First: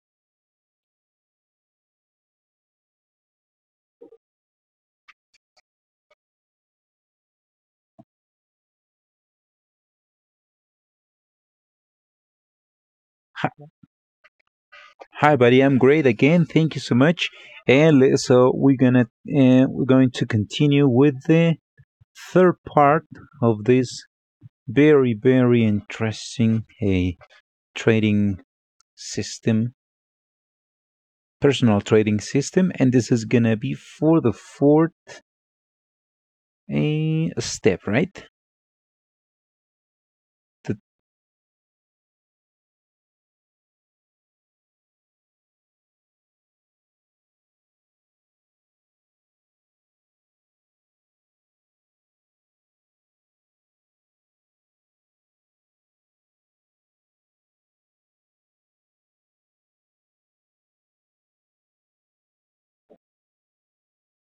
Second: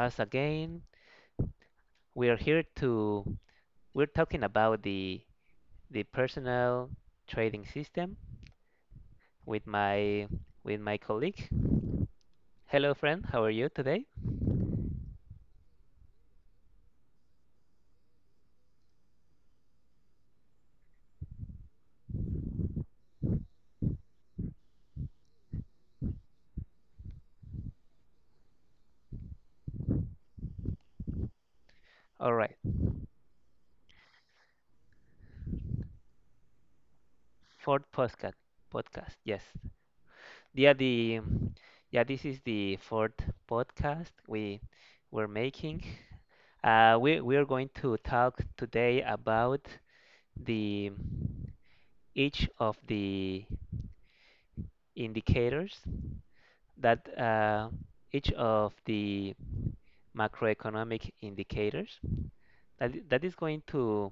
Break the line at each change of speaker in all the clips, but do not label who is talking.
us again. We are here to we're talking about the personal trading system with my colleague. Hello friend, how
Hi,
are you today?
hi, buddy. I'm great again. Thank you so much. So we're gonna we're going to continue with the third part of this very very interesting a trading system, personal trading
All right.
system, and this is gonna be for the fourth a step,
Fourth
right?
podcast. Podcast. Yes.
The,
Yeah, the yeah, this is the fourth podcast we were making. We are going to talk today about the each of the indicators that each of the macroeconomic indicators that is going to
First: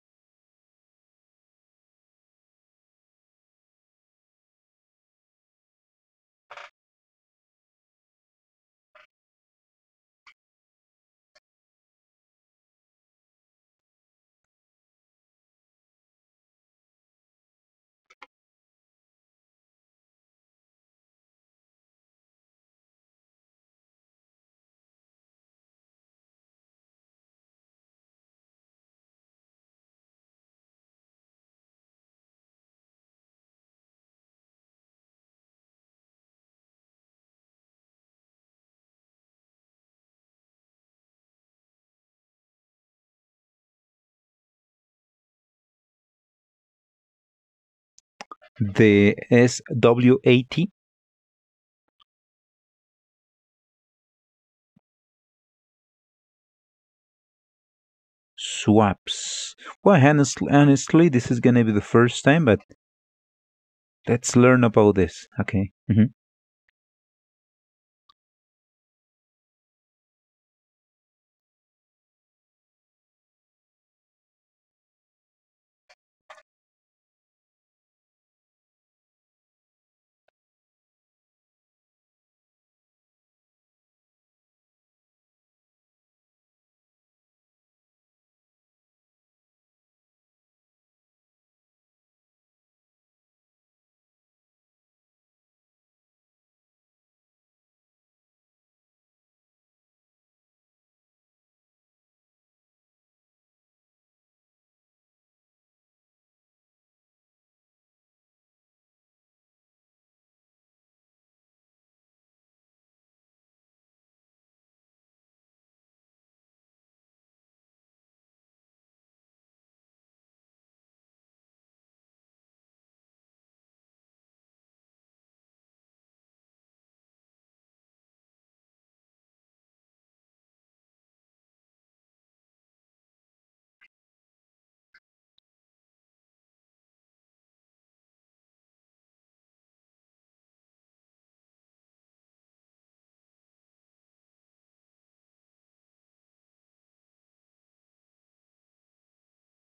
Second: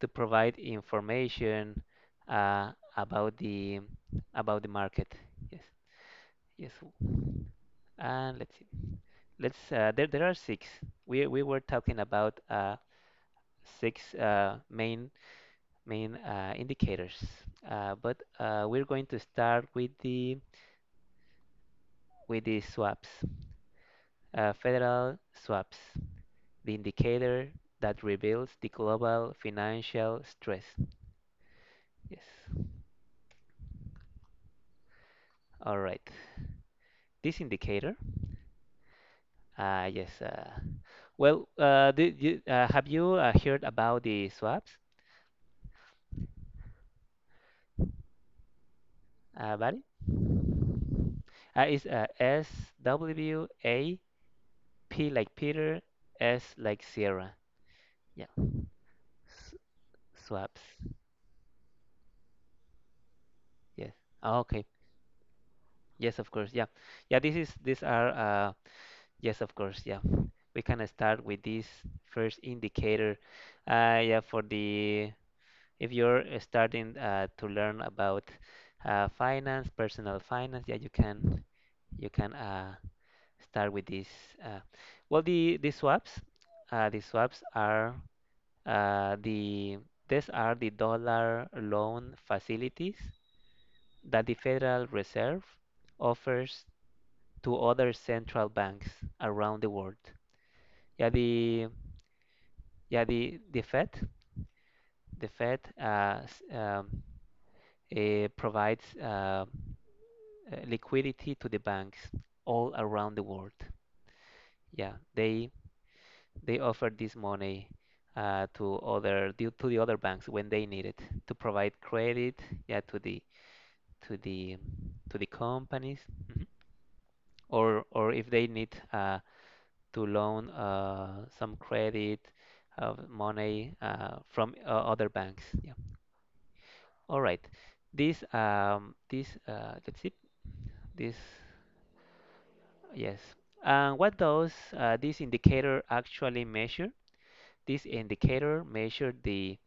provide information uh, about the market. Yes, yes. And let's see. Let's there are six. We were talking about six main indicators, but we're going to start with the swaps, federal swaps, the indicator that reveals the global financial stress. Yes. All right. This indicator, uh, yes. Uh, do you, have you heard about the swaps,
the
Barry?
SWAT
It's SWAP like Peter, S like Sierra. Yeah. S
swaps. Well, honestly,
swaps.
honestly, this is gonna be the first time, but
Yes.
let's
Ah,
learn
okay.
about this. Okay. Mm-hmm.
Yes, of course. Yeah. Yeah, this is these are Yes, of course. Yeah, we can start with this first indicator. Yeah, for the if you're starting to learn about finance, personal finance, yeah, you can you can uh, start with this. Uh, the swaps, the swaps are the these are the dollar loan facilities that the Federal Reserve offers to other central banks around the world. Yeah, the the Fed, the Fed provides liquidity to the banks all around the world. Yeah, they they offer this money to the other banks when they need it to provide credit. Yeah, to the to the companies, mhm, or if they need to loan some credit of money from other banks. Yeah. All right. This this let's see. This yes. And what does this indicator actually measure? This indicator measures the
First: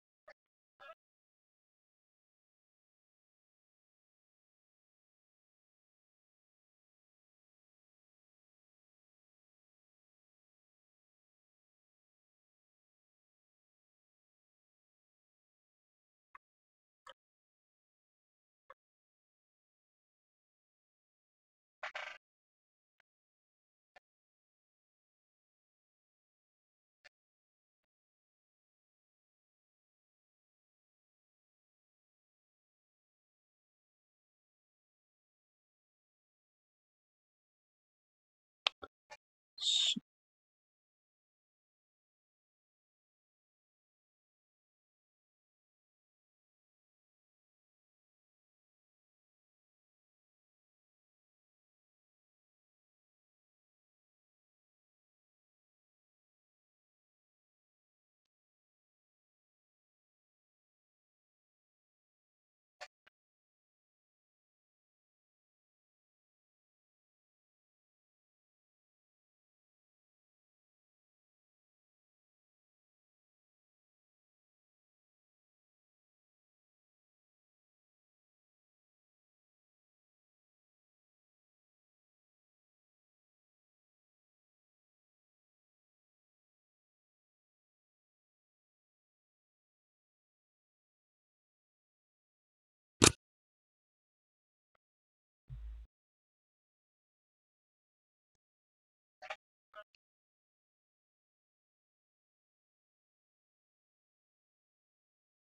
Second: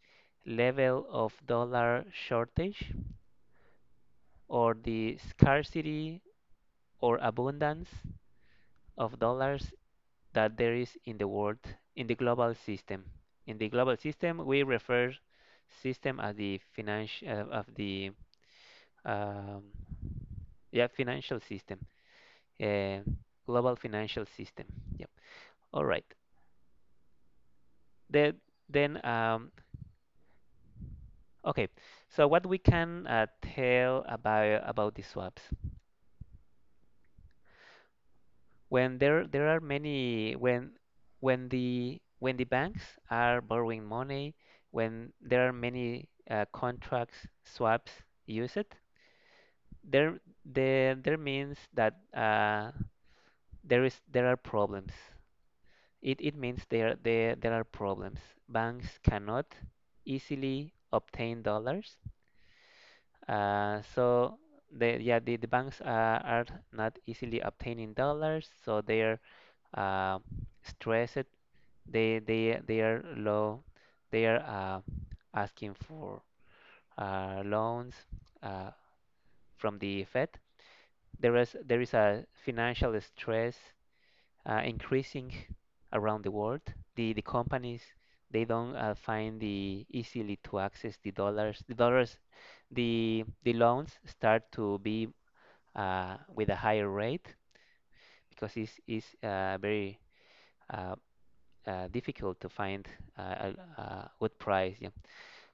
level of dollar shortage or the scarcity or abundance of dollars that there is in the world in the global system. In the global system, we refer system as the financial of the um, yeah financial system, uh, global financial system. Yep. All right. The, then, okay. So what we can tell about the swaps? When there are many when the banks are borrowing money, when there are many contracts swaps used, there means that there are problems. It means there are problems. Banks cannot easily obtain dollars. So the banks are not easily obtaining dollars, so they're uh, stressed. They are low. They are asking for loans uh, from the Fed. There is a financial stress increasing around the world. The companies, they don't find the easily to access the dollars. The dollars, the loans start to be with a higher rate because it's very uh, difficult to find uh, a good price. Yeah.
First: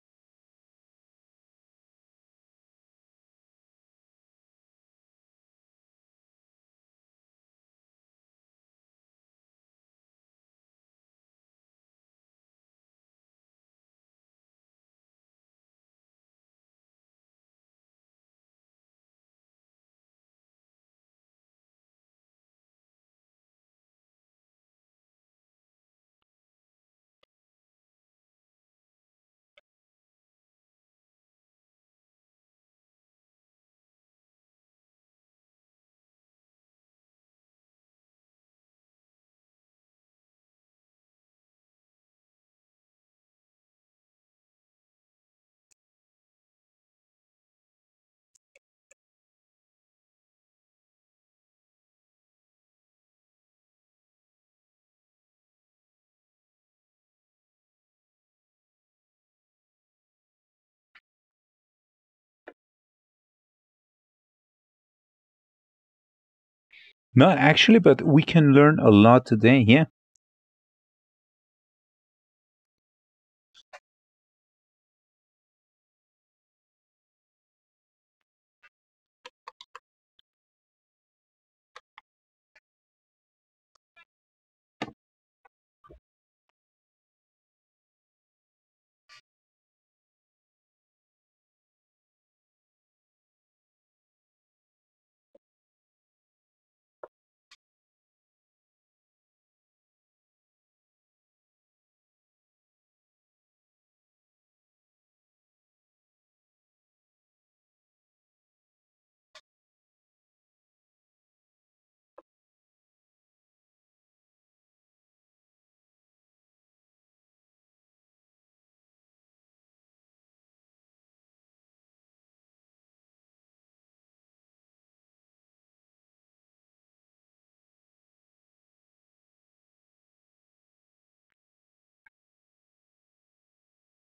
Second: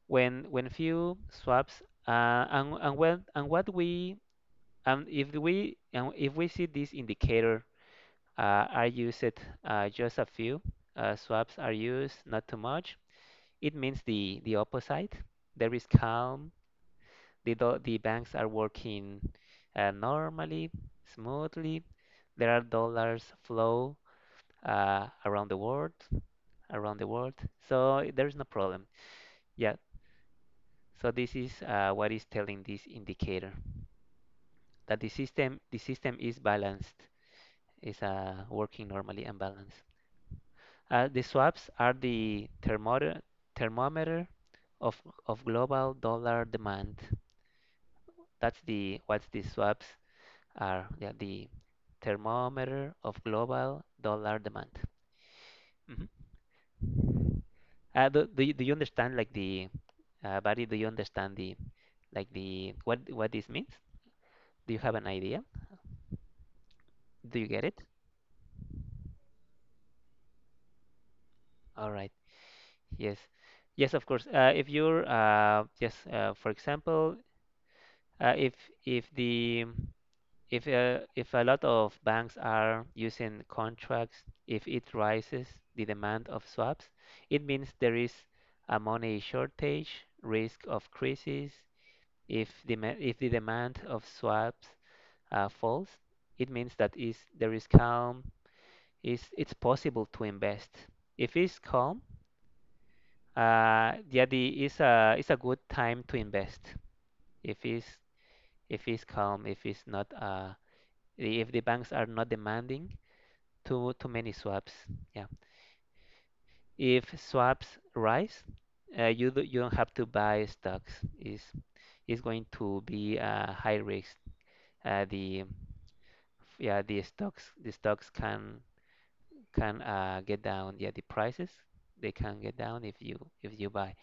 When few swaps uh, and when and what we and if we and if we see this indicator are used just a few. Swaps are used, not too much. It means the opposite. There is calm. The banks are working normally, smoothly. There are dollars flow uh, around the world, around the world. So there is no problem. Yeah. So this is what is telling this indicator, that the system is balanced, is working normally and balanced. The swaps are the thermometer, thermometer of, of global dollar demand. That's the what the swaps are. Yeah, the thermometer of global dollar demand. Mhm. Do you understand like the Barry? Do you understand the like the what this means? Do you have an idea?
No,
Do you get
actually,
it?
but we can learn a lot today. Yeah,
All right. Yes. Yes, of course. If you're yes, for example, uh, if if the if a lot of banks are using contracts, if it rises the demand of swaps, it means there is a money shortage, risk of crisis. If the demand of swaps falls, it means that is there is calm. Is It's possible to invest. If it's calm, yeah, the is a it's a good time to invest. If it's if it's calm, if it's not if the banks are not demanding too many swaps. Yeah. If swaps rise, you don't have to buy stocks. Is is going to be a high risk. Uh, the the stocks can get down. Yeah, the prices, they can get down if you buy.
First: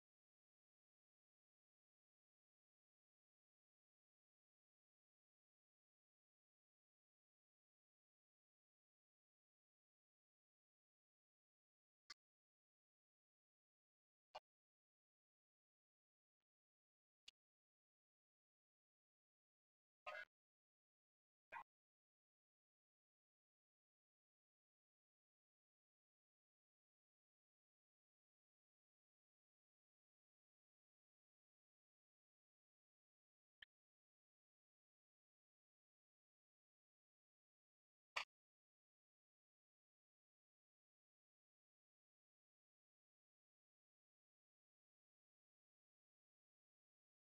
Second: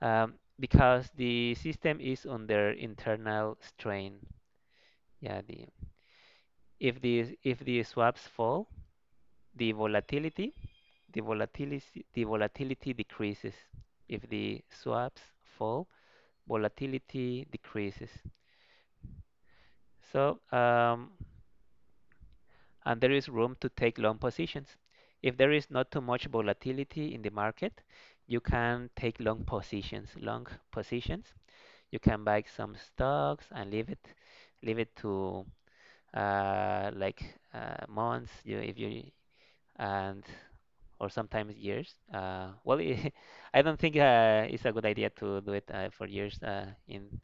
Um, because the system is under internal strain. Yeah, the if the swaps fall, the volatility the volatility decreases. If the swaps fall, volatility decreases. So um, and there is room to take long positions. If there is not too much volatility in the market, you can take long positions. Long positions. You can buy some stocks and leave it to like months. You if you and or sometimes years. I don't think it's a good idea to do it for years uh, in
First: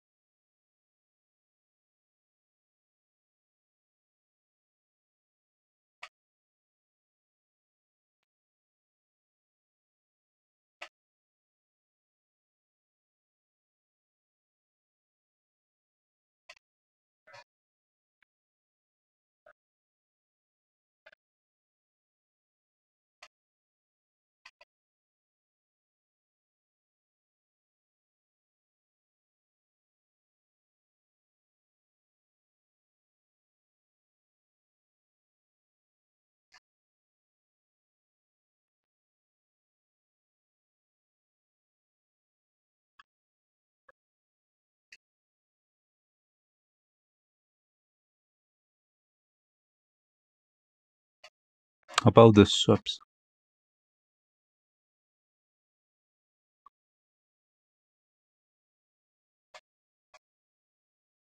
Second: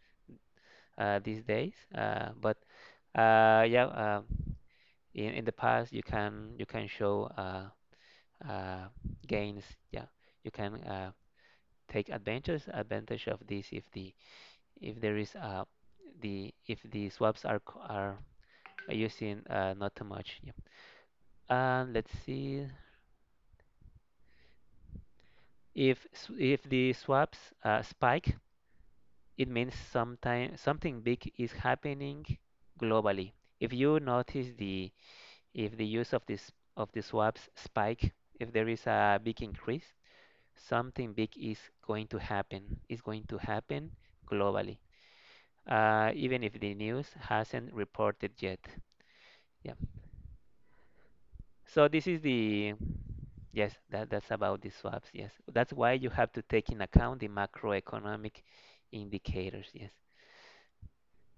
uh, these days. Uh, but uh, yeah, uh, in in the past you can show uh, gains. Yeah, you can take advantage of this if there is the if the swaps are using not too much. Yeah. And let's see if the swaps spike, it means sometime something big is happening globally. If you notice the if the use of this of the swaps spike, if there is a big increase, something big is going to happen. Is going to happen globally, even if the news hasn't reported yet. Yeah. So this is
about the
the
swaps,
yes, that that's about the swaps. Yes, that's why you have to take in account the macroeconomic indicators. Yes.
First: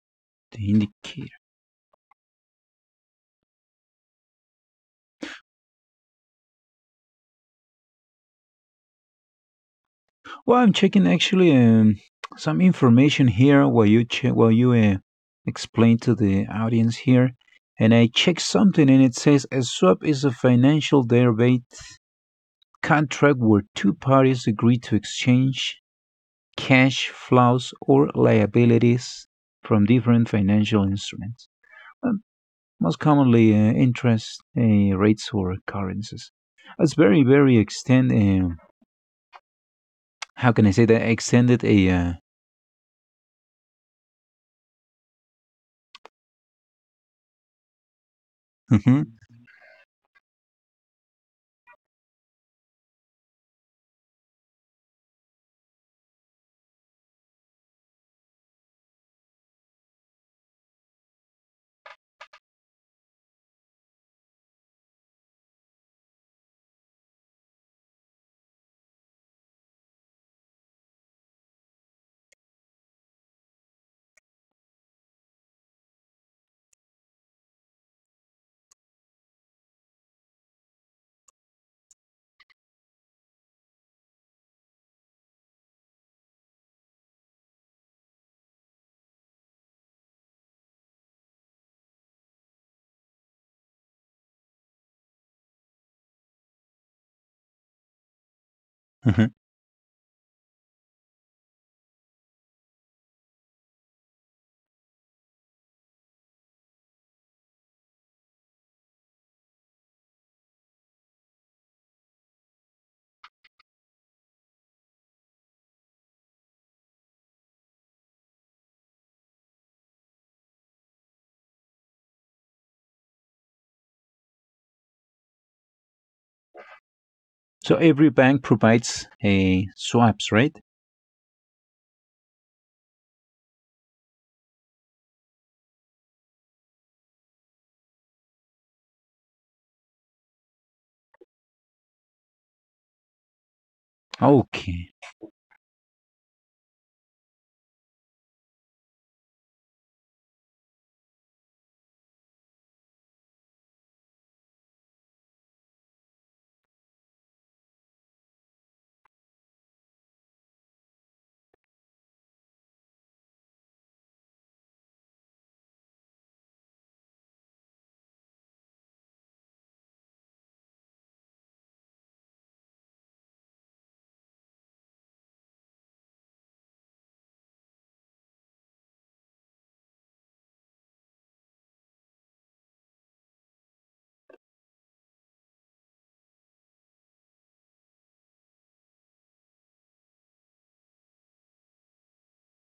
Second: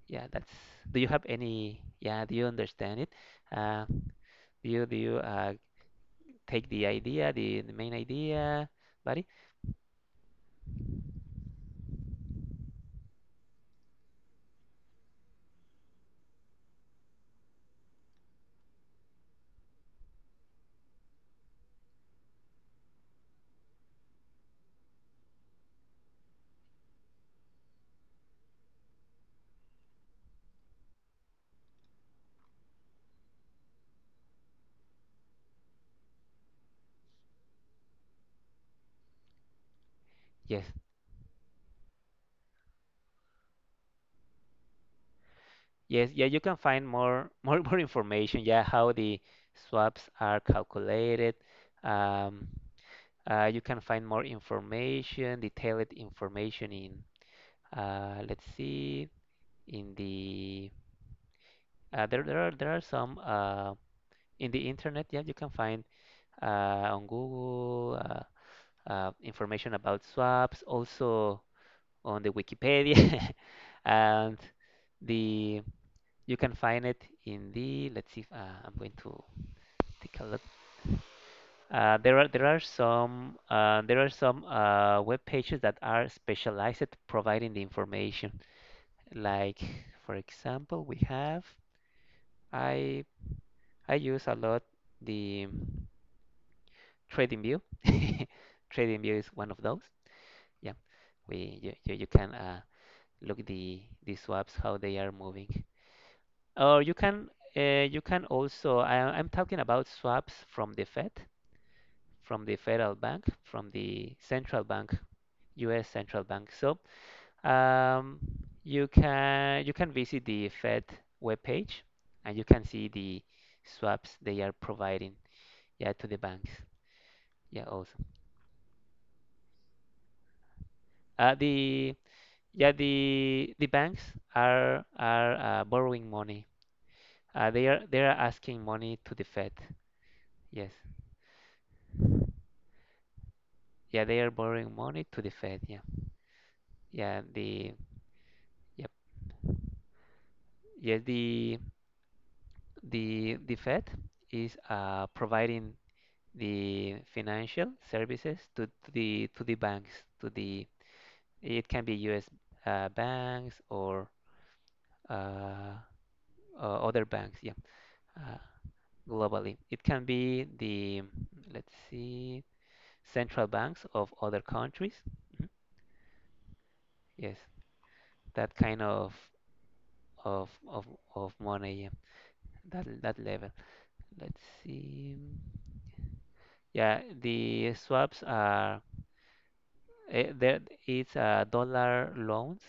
Yeah, that's.
the
Do you have
indicator.
any? Yeah, do you understand it? Uh, do you take the idea, the main idea, buddy?
Well, I'm checking actually some information here while you check while you explain to the audience here. And I checked something, and it says a swap is a financial derivative contract where two parties agree to exchange cash flows or liabilities from different financial instruments. Um, Most commonly interest rates or currencies. It's very, very extended. How can
Yes,
I say that? Extended a.
yes, yeah. You can find more more information. Yeah, how
Mhm,
the swaps are calculated. Um, you can find more information, detailed information in. Let's see, in the there there are some in the internet. Yeah, you can find on Google. Information about swaps, also on the Wikipedia, and the you can find it in the. Let's see. If, I'm going to take a look. There are some web pages that are specialized at providing the information. Like for example, we have I I use a lot the TradingView. TradingView
mhm.
is one of those. Yeah, you can look the swaps how they are moving. Or you can also I'm talking about swaps from the Fed, from the federal bank, from the central bank, U.S. central bank. So um, you can visit the Fed webpage and you can see the swaps they are providing, yeah, to the banks, yeah.
So
Also
every bank provides a swaps, right?
the yeah the banks are borrowing money, they are asking money to the Fed. Yes. Yeah, they are borrowing
Okay.
money to the Fed. Yeah. Yeah. The yep. Yes. The Fed is providing the financial services to the banks. To the it can be U.S. Banks or uh, other banks. Yeah. Uh, Globally, it can be the let's see central banks of other countries. Mhm. Yes. That kind of of of money. Yeah, that that level. Let's see. Yeah, the swaps are eh, there. It's dollar loans,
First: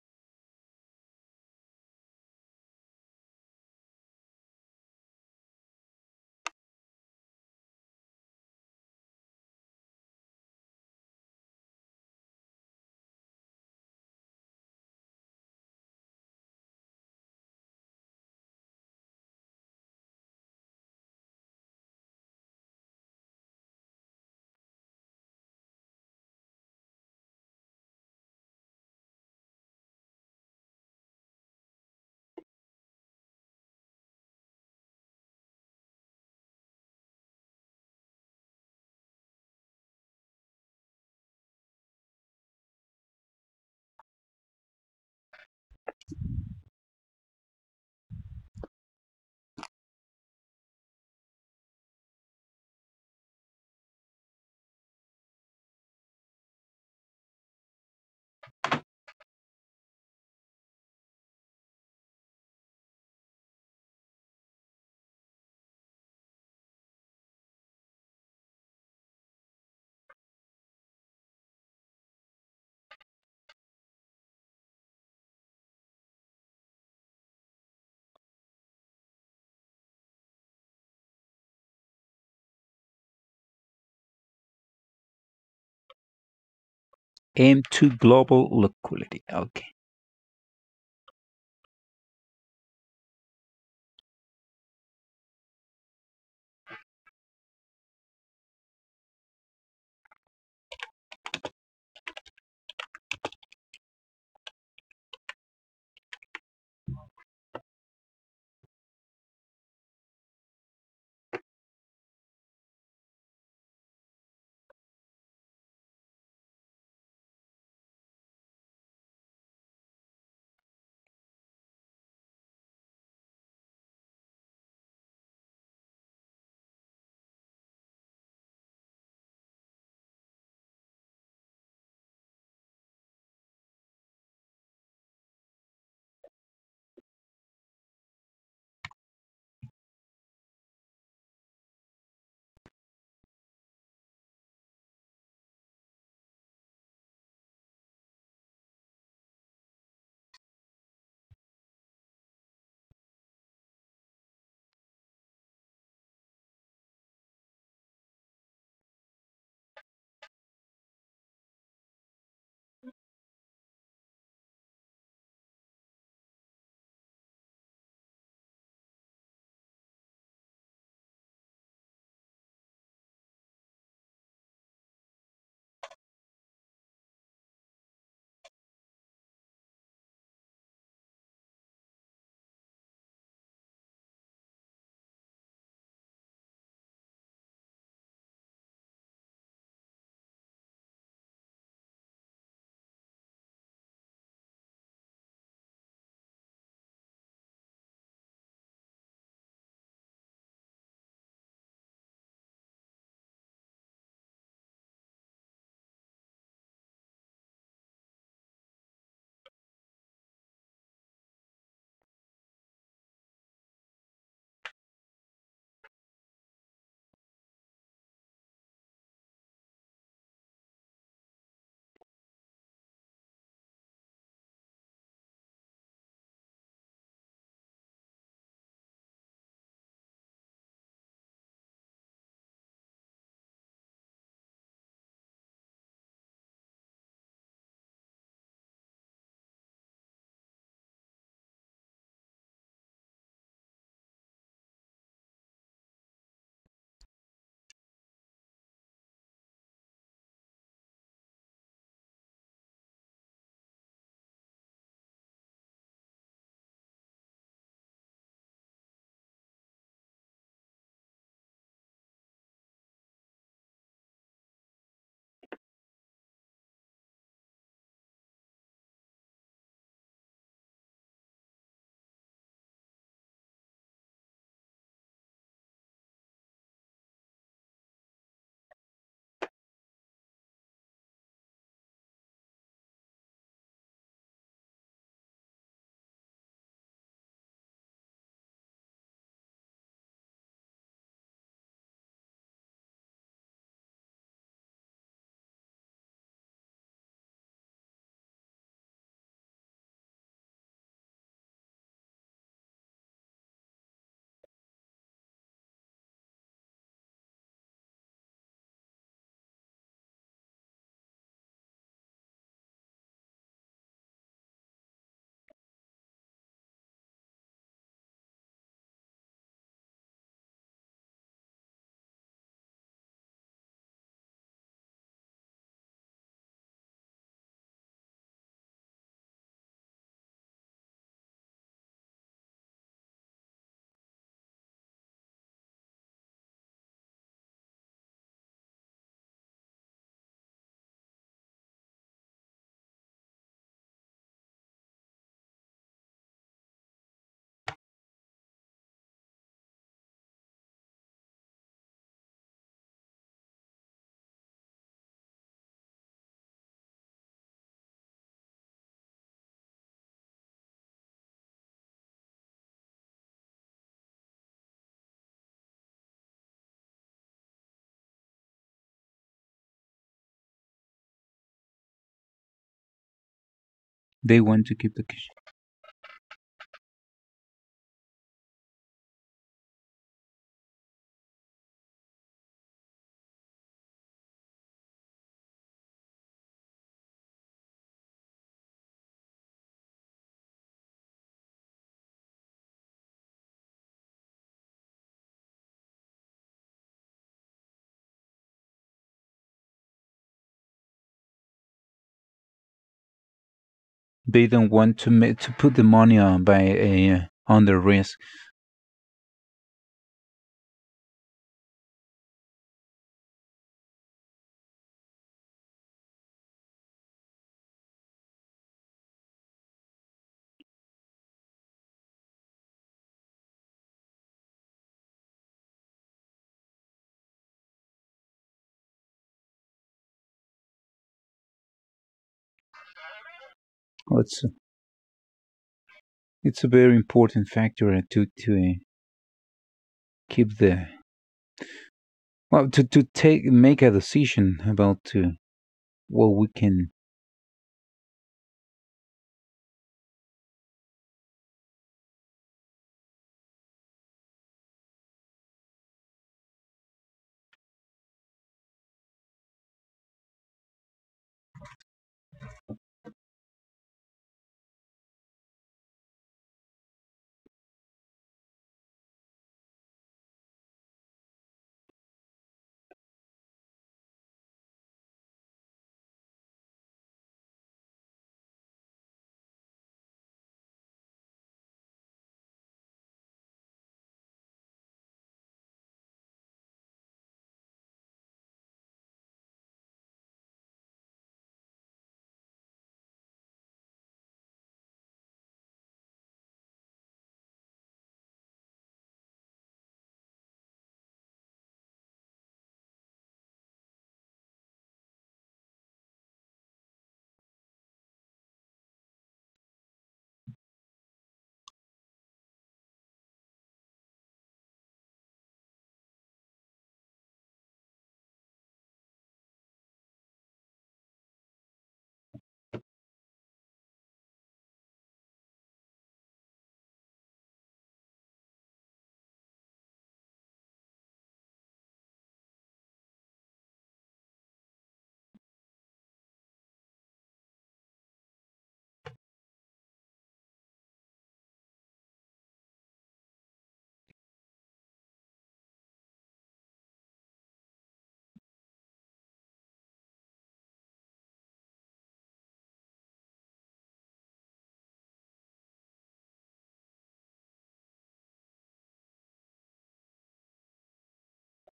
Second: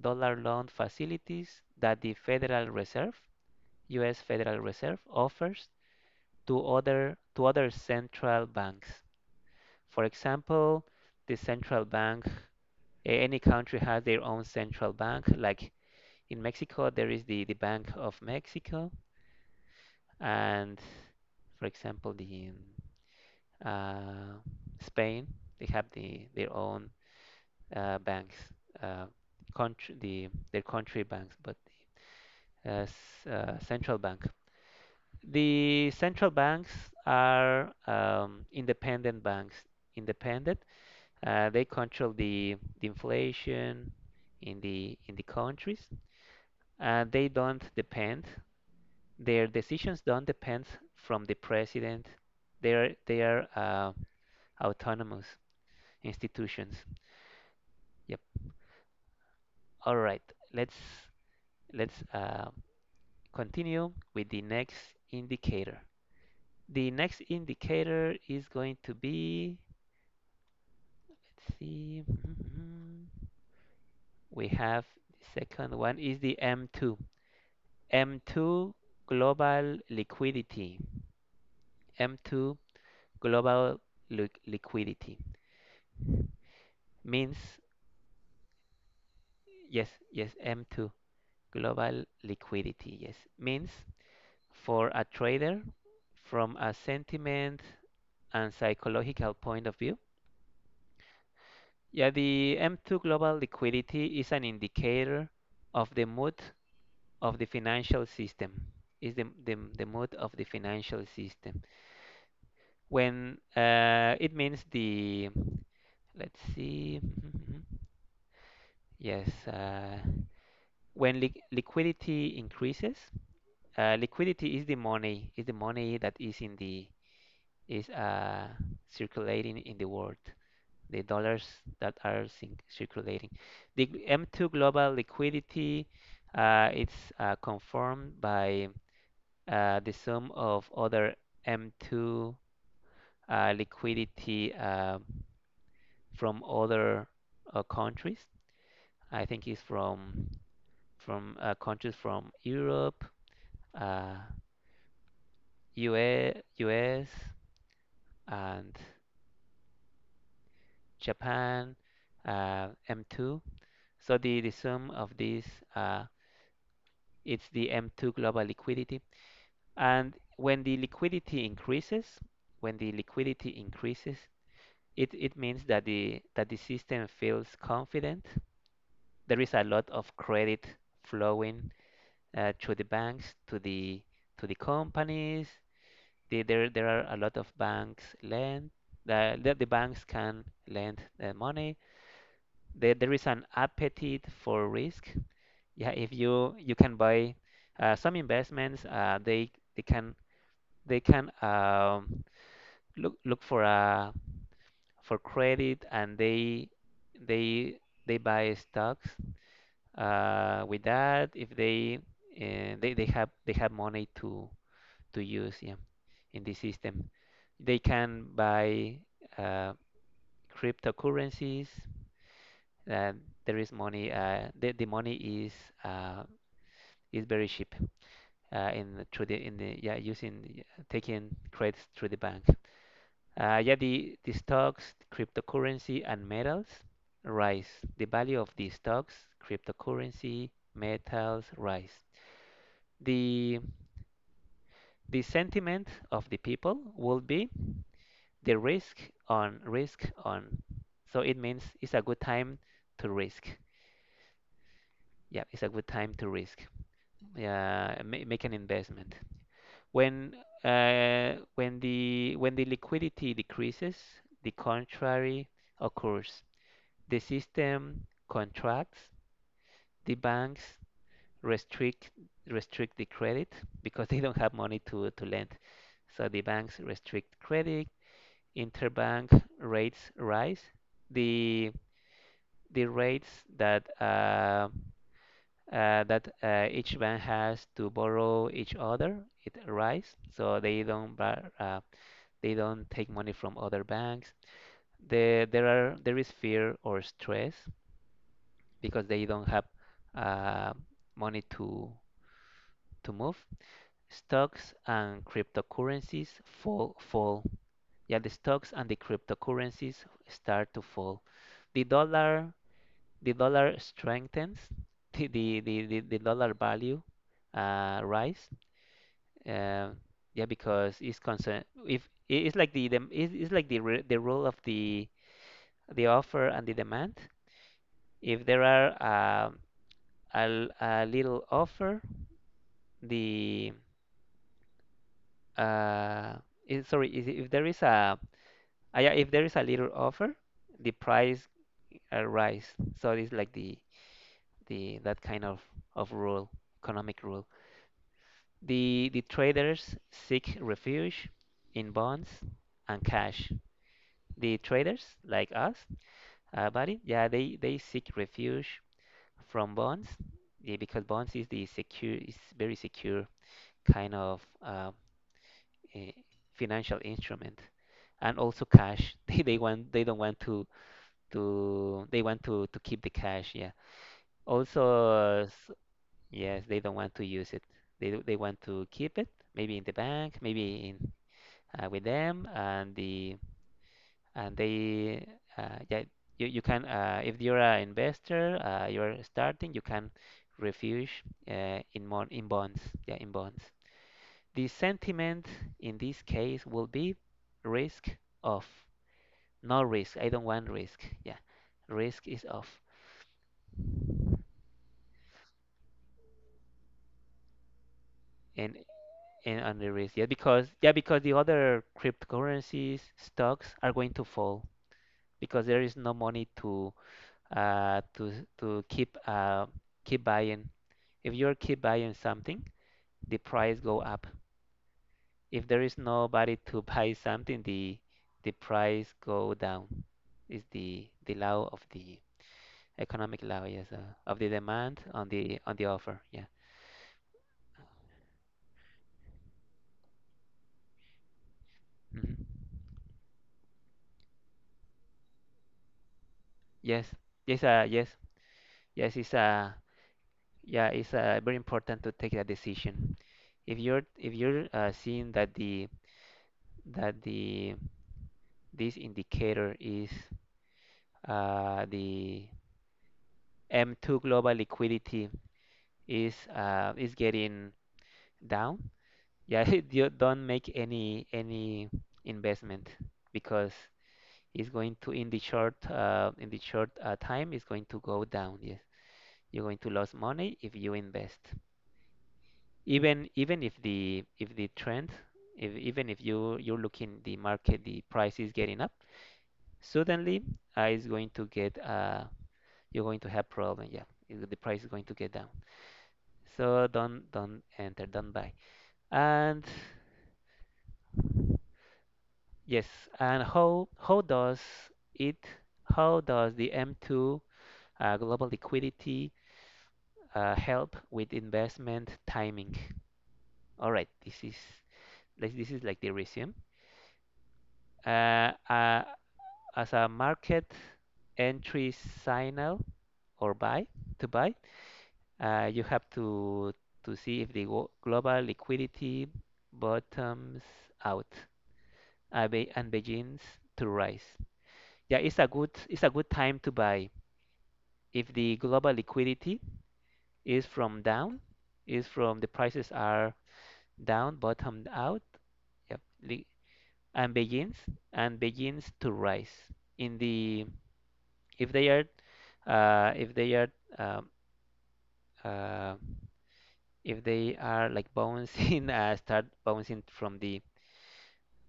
dollar loan facilities that the Federal Reserve, U.S. Federal Reserve, offers to other central banks. For example, the central bank. Any country has their own central bank. Like in Mexico, there is the Bank of Mexico, and for example, the uh, Spain, they have their own banks, uh, country the their country banks, but uh, central bank. The central banks are independent banks. Independent, they control the inflation in the countries. They don't depend. Their decisions don't depend from the president. They are autonomous institutions. Yep. All right, let's let's continue with the next indicator. The next indicator is going to be, let's see, mm-hmm. We have the second one is the M2. M2 global liquidity. M2 global liquidity means,
Aim to global liquidity. Okay.
yes, yes, M2 global liquidity, yes, means for a trader from a sentiment and psychological point of view. Yeah, the M2 global liquidity is an indicator of the mood of the financial system. Is the mood of the financial system when it means the let's see mm-hmm. yes uh, when liquidity increases, liquidity is the money, is the money that is in the, is circulating in the world, the dollars that are circulating. The M2 global liquidity, it's confirmed by the sum of other M2 liquidity from other countries. I think it's from countries from Europe, uh, US, and Japan, M2. So the sum of these, uh, it's the M2 global liquidity. And when the liquidity increases, when the liquidity increases, it means that the system feels confident. There is a lot of credit flowing to the banks, to the, to the companies. There there are a lot of banks lend, that the banks can lend money. There is an appetite for risk. Yeah, if you can buy some investments, they can look for credit, and they they buy stocks with that. If they, they have money to use, yeah, in this system. They can buy uh, cryptocurrencies, uh, there is money, the money uh, is very cheap, in through the in the yeah using yeah, taking credits through the bank. Yeah, the stocks, cryptocurrency, and metals rise. The value of the stocks, cryptocurrency, metals rise. The the sentiment of the people will be the risk on. So it means it's a good time to risk. Yeah, it's a good time to risk. Yeah, make an investment. When when the liquidity decreases, the contrary occurs. The system contracts, the banks restrict restrict the credit because they don't have money to lend. So the banks restrict credit, interbank rates rise. The the rates that each bank has to borrow each other, it rise, so they don't they don't take money from other banks. There is fear or stress because they don't have uh, money to move. Stocks and cryptocurrencies fall. Yeah, the stocks and the cryptocurrencies start to fall. The dollar the dollar strengthens. The dollar value rise. Uh, yeah, because it's concern. If it's like the role of the offer and the demand. If there are a little offer, the uh, sorry, if there is a, ah, yeah, if there is a little offer, the price rise. So it's like the that kind of rule, economic rule. The traders seek refuge in bonds and cash. The traders like us, buddy, yeah, they seek refuge from bonds, yeah, because bonds is the secure, is very secure kind of eh, financial instrument, and also cash. They want they don't want to, they want to keep the cash. Yeah.
They want to keep the cash.
Also, yes, they don't want to use it. They want to keep it, maybe in the bank, maybe in with them, and the, and they, yeah, you can, if you're an investor, you're starting, you can refuge in more in bonds, yeah, in bonds. The sentiment in this case will be risk off. No risk, I don't want risk, yeah, risk is off.
They don't want to ma- to put the money on by on the risk.
and and on the risk, yeah, because yeah, because the other cryptocurrencies, stocks are going to fall because there is no money to uh, to to keep, keep buying. If you're keep buying something, the price go up. If there is nobody to buy something, the price go down. Is the law of the economic law, yes, of
It's
the demand on the offer. Yeah.
it's a very important factor to keep the
hmm
well to take make a decision about well
Yes. Yes. Yes. Yes. It's Yeah. It's very important to take that decision. If you're seeing that the this indicator is the M2 global liquidity is getting down. Yeah, you don't make any investment because it's going to, in the short time it's going to go down. Yes, you're going to lose money if you invest. Even even if the trend, if even if you're looking the market, the price is getting up suddenly, it's going to get you're going to have problem. Yeah, the price is going to get down. So don't enter, don't buy. And yes, and how does it, how does the M2 global liquidity help with investment timing? All right, this is, this is like the resume. Uh, uh, as a market entry signal, or buy to buy, you have to see if the global liquidity bottoms out and begins to rise. Yeah, it's a good, it's a good time to buy if the global liquidity is from down, is from, the prices are down, bottomed out, yeah, and begins, and begins to rise. In the, if they are if they are um, uh, if they are like bouncing start bouncing from the,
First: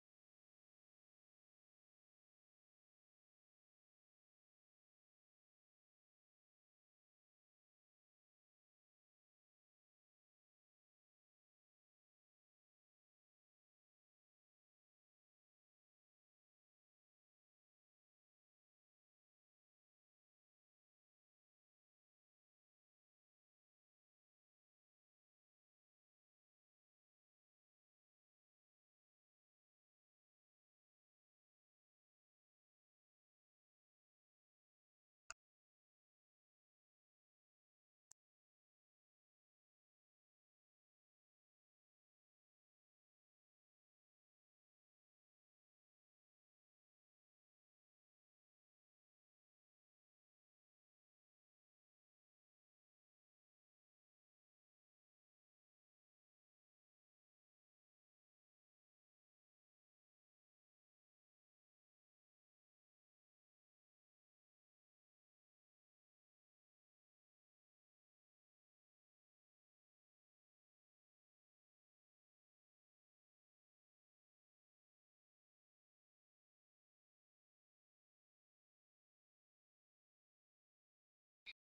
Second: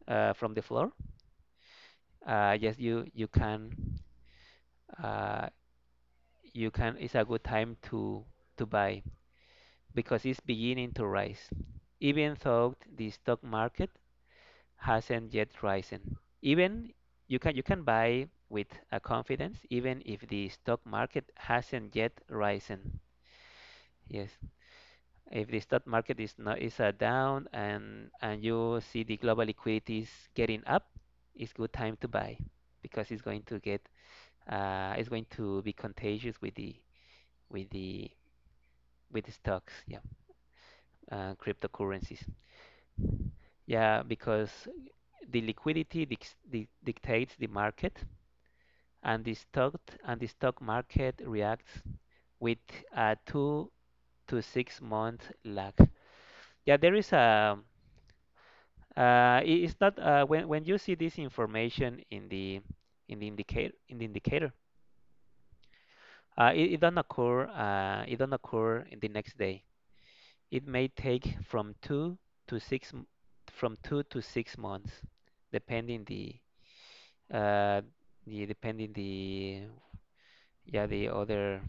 from the floor, yes, you can, uh, you can, it's a good time to buy because it's beginning to rise, even though the stock market hasn't yet risen. Even, you can buy with a confidence even if the stock market hasn't yet risen. Yes, if the stock market is not, is a down, and you see the global liquidities getting up, it's good time to buy because it's going to get it's going to be contagious with the, with the with the stocks, yeah, cryptocurrencies. Yeah, because the liquidity dictates the market, and the stock, and the stock market reacts with a 2 to 6 month lag. Yeah, there is a it's not when when you see this information in the, in the indicator, it don't occur, it don't occur in the next day. It may take from two to six from 2 to 6 months, depending uh the, yeah, the other,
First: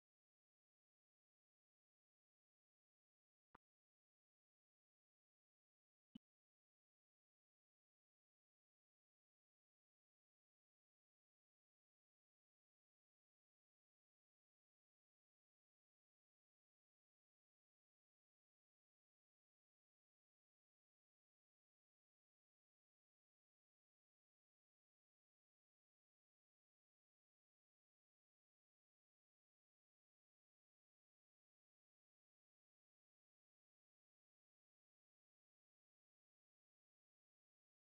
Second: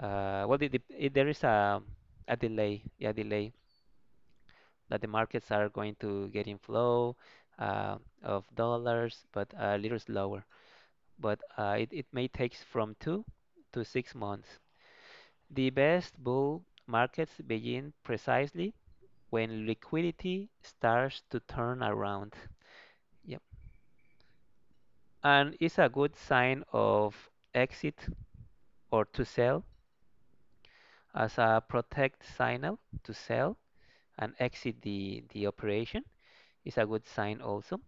well there is a delay, yeah, delay that the markets are going to get in flow uh, of dollars, but a little slower. But it may take from 2 to 6 months. The best bull markets begin precisely when liquidity starts to turn around. Yep. And it's a good sign of exit, or to sell, as a protect signal to sell and exit the operation, is a good sign also.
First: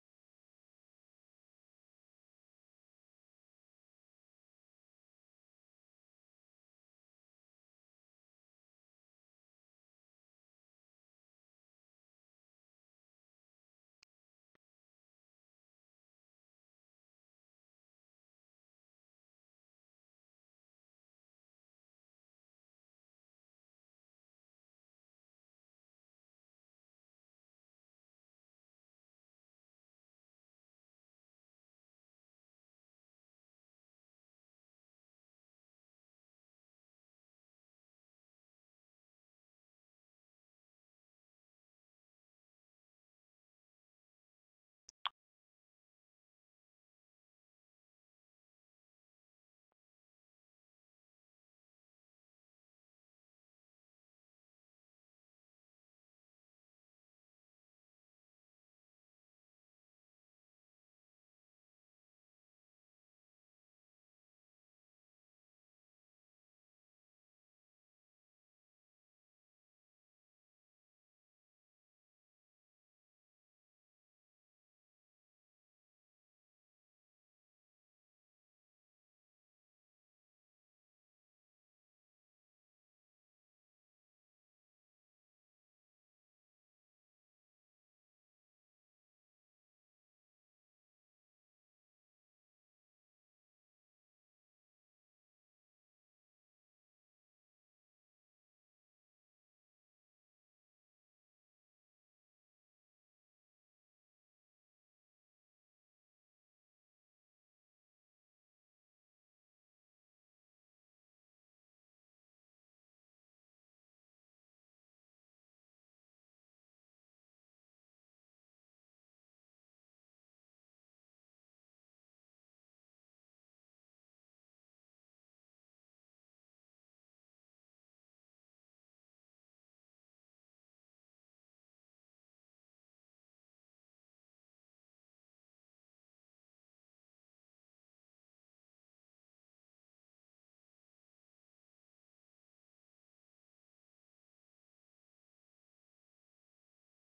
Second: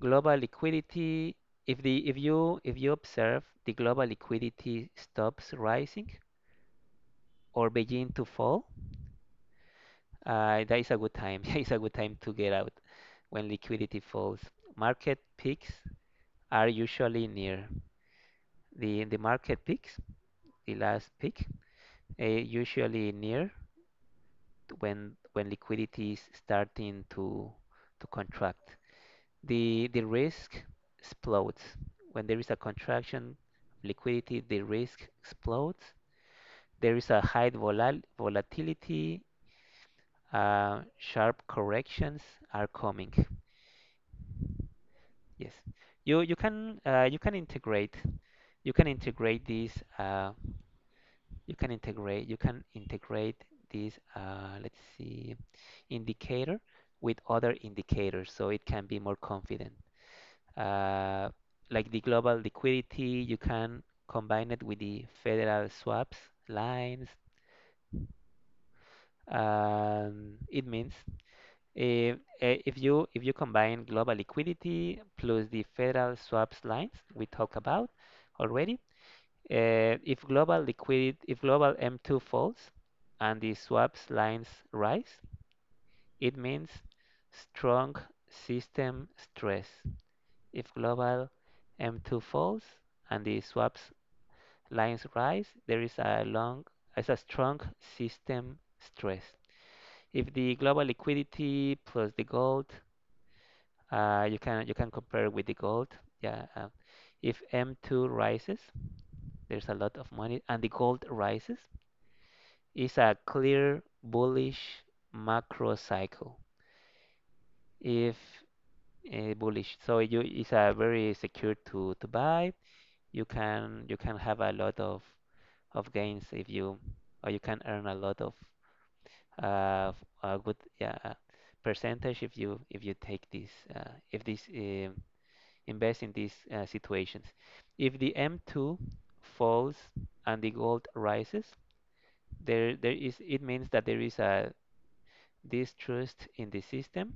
Global liquidity, if you, if you observe the global liquidity stops rising or begin to fall, that is a good time. It's a good time to get out when liquidity falls. Market peaks are usually near. The market peaks, the last peak, usually near when liquidity is starting to contract. The risk explodes. When there is a contraction of liquidity, the risk explodes. There is a high volal volatility, sharp corrections are coming. Yes. You can you can integrate these, uh, you can integrate this let's see indicator with other indicators so it can be more confident, uh, like the global liquidity. You can combine it with the federal swaps lines. It means, if you, if you combine global liquidity plus the federal swaps lines we talked about already. If global M2 falls and the swaps lines rise, it means strong system stress. If global M2 falls and the swaps lines rise, there is a long, is a strong system stress. If the global liquidity plus the gold, you can, you can compare with the gold. Yeah, if M2 rises, there's a lot of money, and the gold rises, is a clear bullish macro cycle. If bullish, so you, it's a very secure to buy. You can, you can have a lot of gains if you, or you can earn a lot of a good, yeah, percentage if you, if you take this, if this invest in these situations. If the M2 falls and the gold rises, there is it means that there is a this trust in the system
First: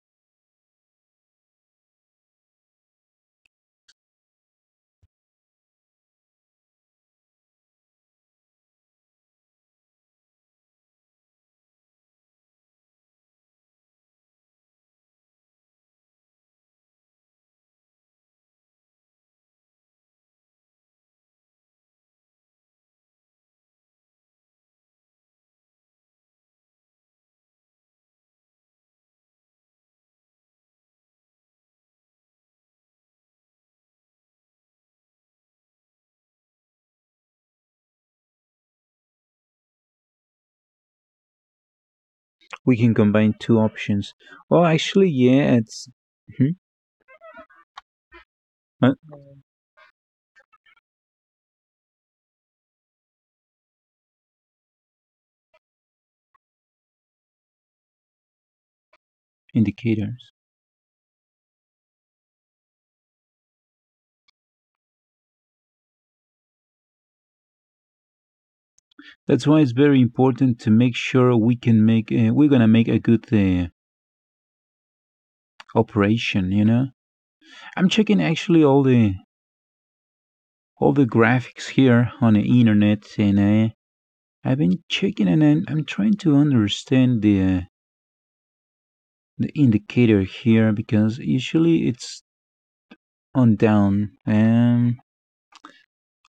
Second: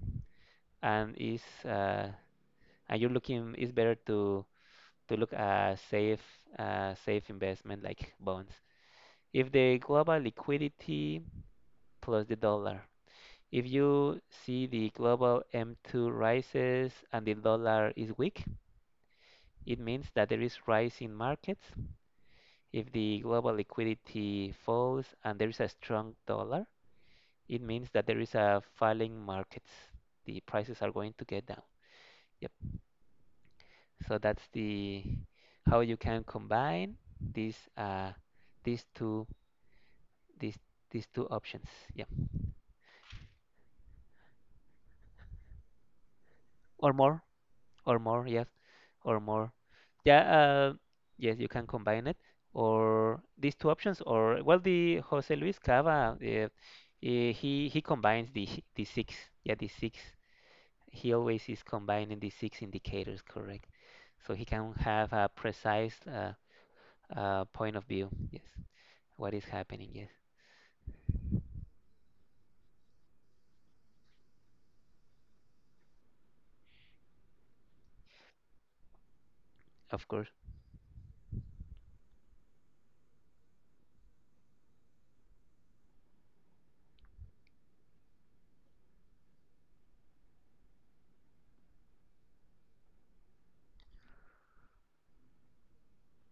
and is and you're looking it's better to look at safe safe investment like bonds. If the global liquidity plus the dollar, if you see the global M2 rises and the dollar is weak, it means that there is rise in markets. If the global liquidity falls and there is a strong dollar, it means that there is a falling markets, the prices are going to get down. Yep. So that's the how you can combine these these two these these two options. Yeah,
we can combine two options. Well, actually, yeah, it's hmm,
or more, or more. Yes,
uh,
or more. Yeah. Yes, you can combine it or these two options. Or well, the Jose Luis Cava, he combines the the six. Yeah, the six.
indicators.
He always is combining the six indicators. Correct. So he can have a precise point of view. Yes, what is
That's why it's
happening?
very
Yes,
important to make sure we can make we're gonna make a good operation. You know, I'm checking actually
of course.
all the graphics here on the internet and. I've been checking and I'm trying to understand the indicator here because usually it's on down.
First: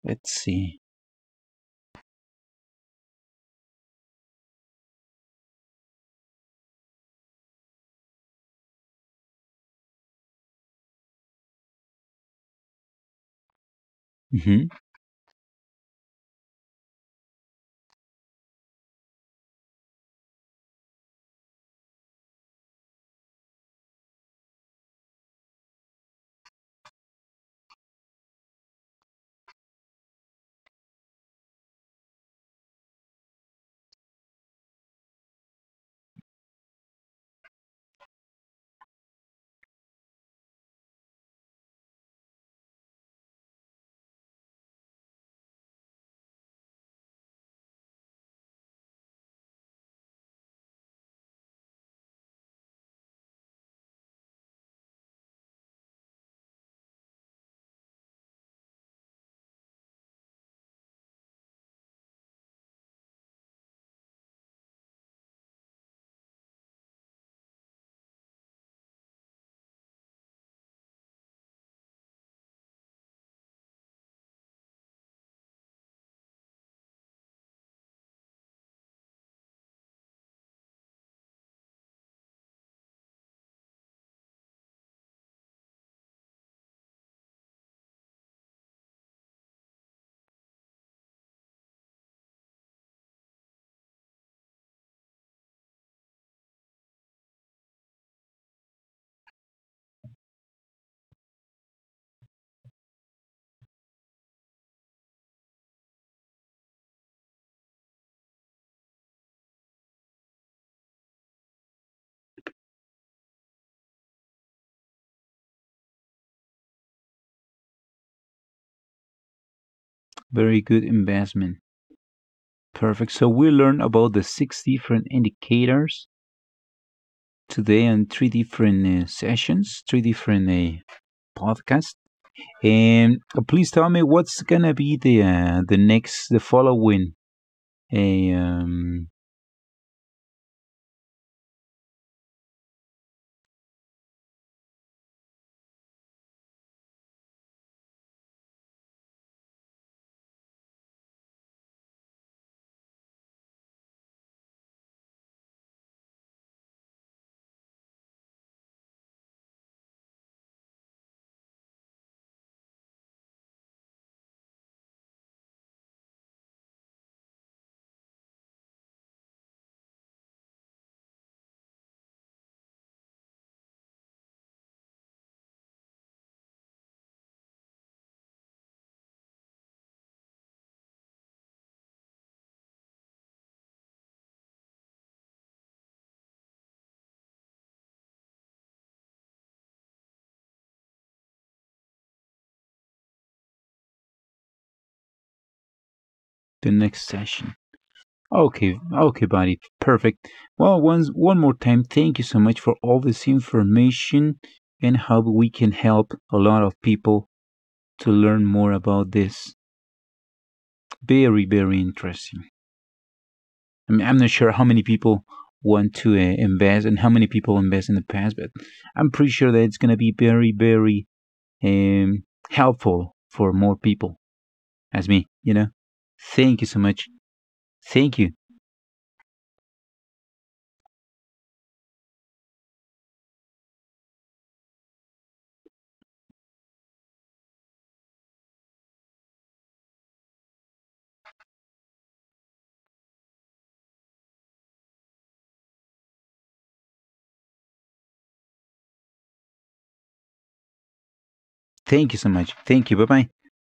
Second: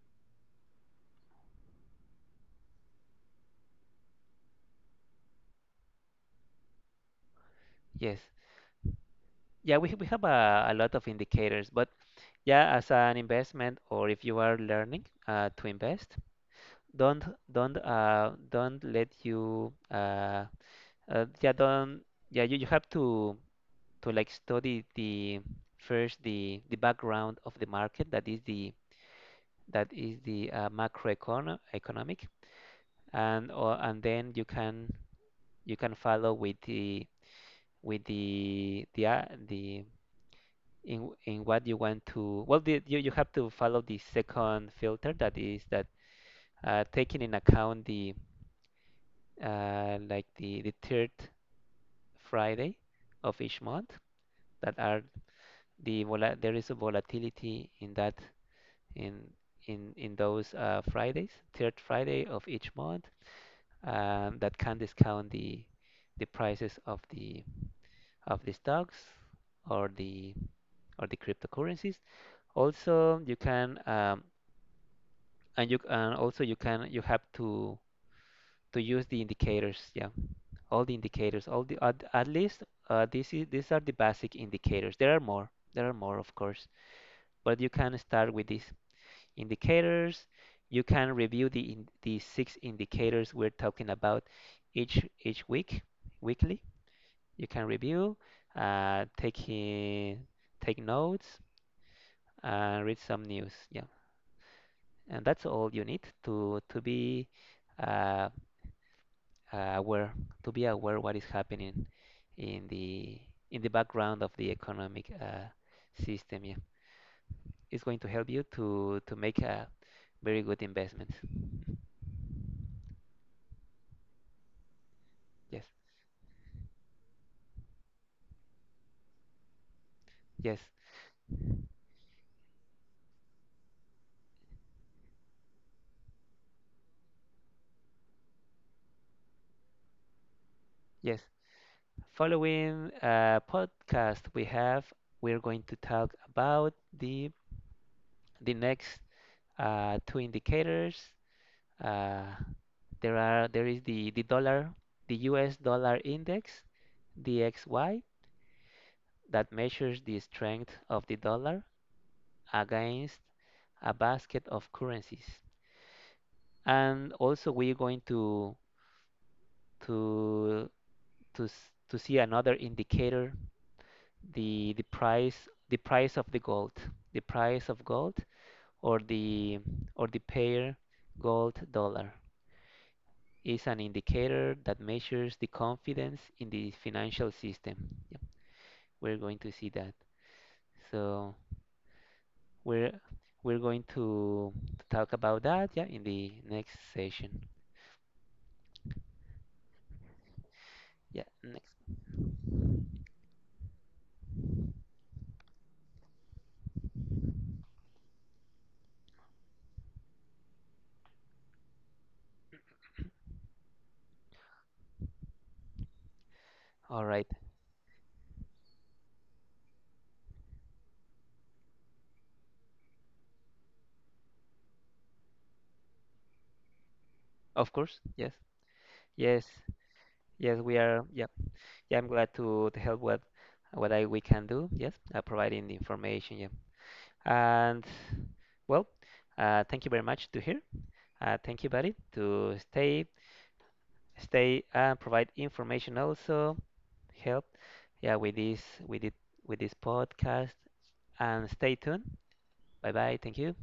Let's see.
Yes. Yeah, we have a lot of indicators, but yeah, as an investment or if you are
Hmm.
learning to invest, don't don't let you yeah don't yeah you have to like study the first the background of the market, that is the macroecono economic. And then you can follow with the the, in what you want to, well you, you have to follow the second filter, that is that taking in account the like, the third Friday of each month, that are the vola- there is a volatility in that, in in those Fridays, third Friday of each month, that can discount the prices of the stocks or the or the cryptocurrencies. Also you can and you and also you can, you have to use the indicators. Yeah, all the indicators, all the at least this is, these are the basic indicators. There are more, there are more of course, but you can start with these indicators. You can review the in, the six indicators we're talking about, each week, weekly you can review, take in, take notes, and read some news. Yeah, and that's all you need to be uh, aware, to be aware what is happening in the in the background of the economic system. Yeah, it's going to help you to make a
Very good
very good
investment.
investment.
Perfect. So we learned about the six different indicators
Yes,
today on three different sessions, three different
yes,
podcasts. And please tell me what's gonna be the next, the following, uh, um,
yes. Following podcast we have, we're going to talk about the the next two indicators. Uh, there is the dollar, the U.S. dollar index, the XY, that measures the strength of the dollar against a basket of currencies. And also we're going to to to see another indicator, the price, the price of the gold, the price of gold, or the or the pair gold dollar, is an indicator that measures the confidence in the financial system. Yep. We're going to see that. So we're we're going to talk about that, yeah, in the
the
next
next session.
session.
Okay, okay, buddy. Perfect. Well, once one
Yeah,
more time,
next.
thank you so much for all this information and how we can help a lot of people to learn more about this. Very, very interesting. I mean, I'm not sure how many people want to invest and how
All
many
right.
people invest in the past, but I'm pretty sure that it's gonna be very, very um, helpful for more people as me. You know. Thank you so much.
Of course.
Thank you.
Yes. Yes. Yes, we are. Yeah. Yeah, I'm glad to help what I we can do. Yes, providing the information. Yeah. And well, thank you very much to hear. Thank you, buddy, to stay, stay and provide information, also help. Yeah, with this with it with this podcast, and stay
Thank
tuned.
you so much. Thank
Bye
you. Bye
bye.
bye.
Thank you.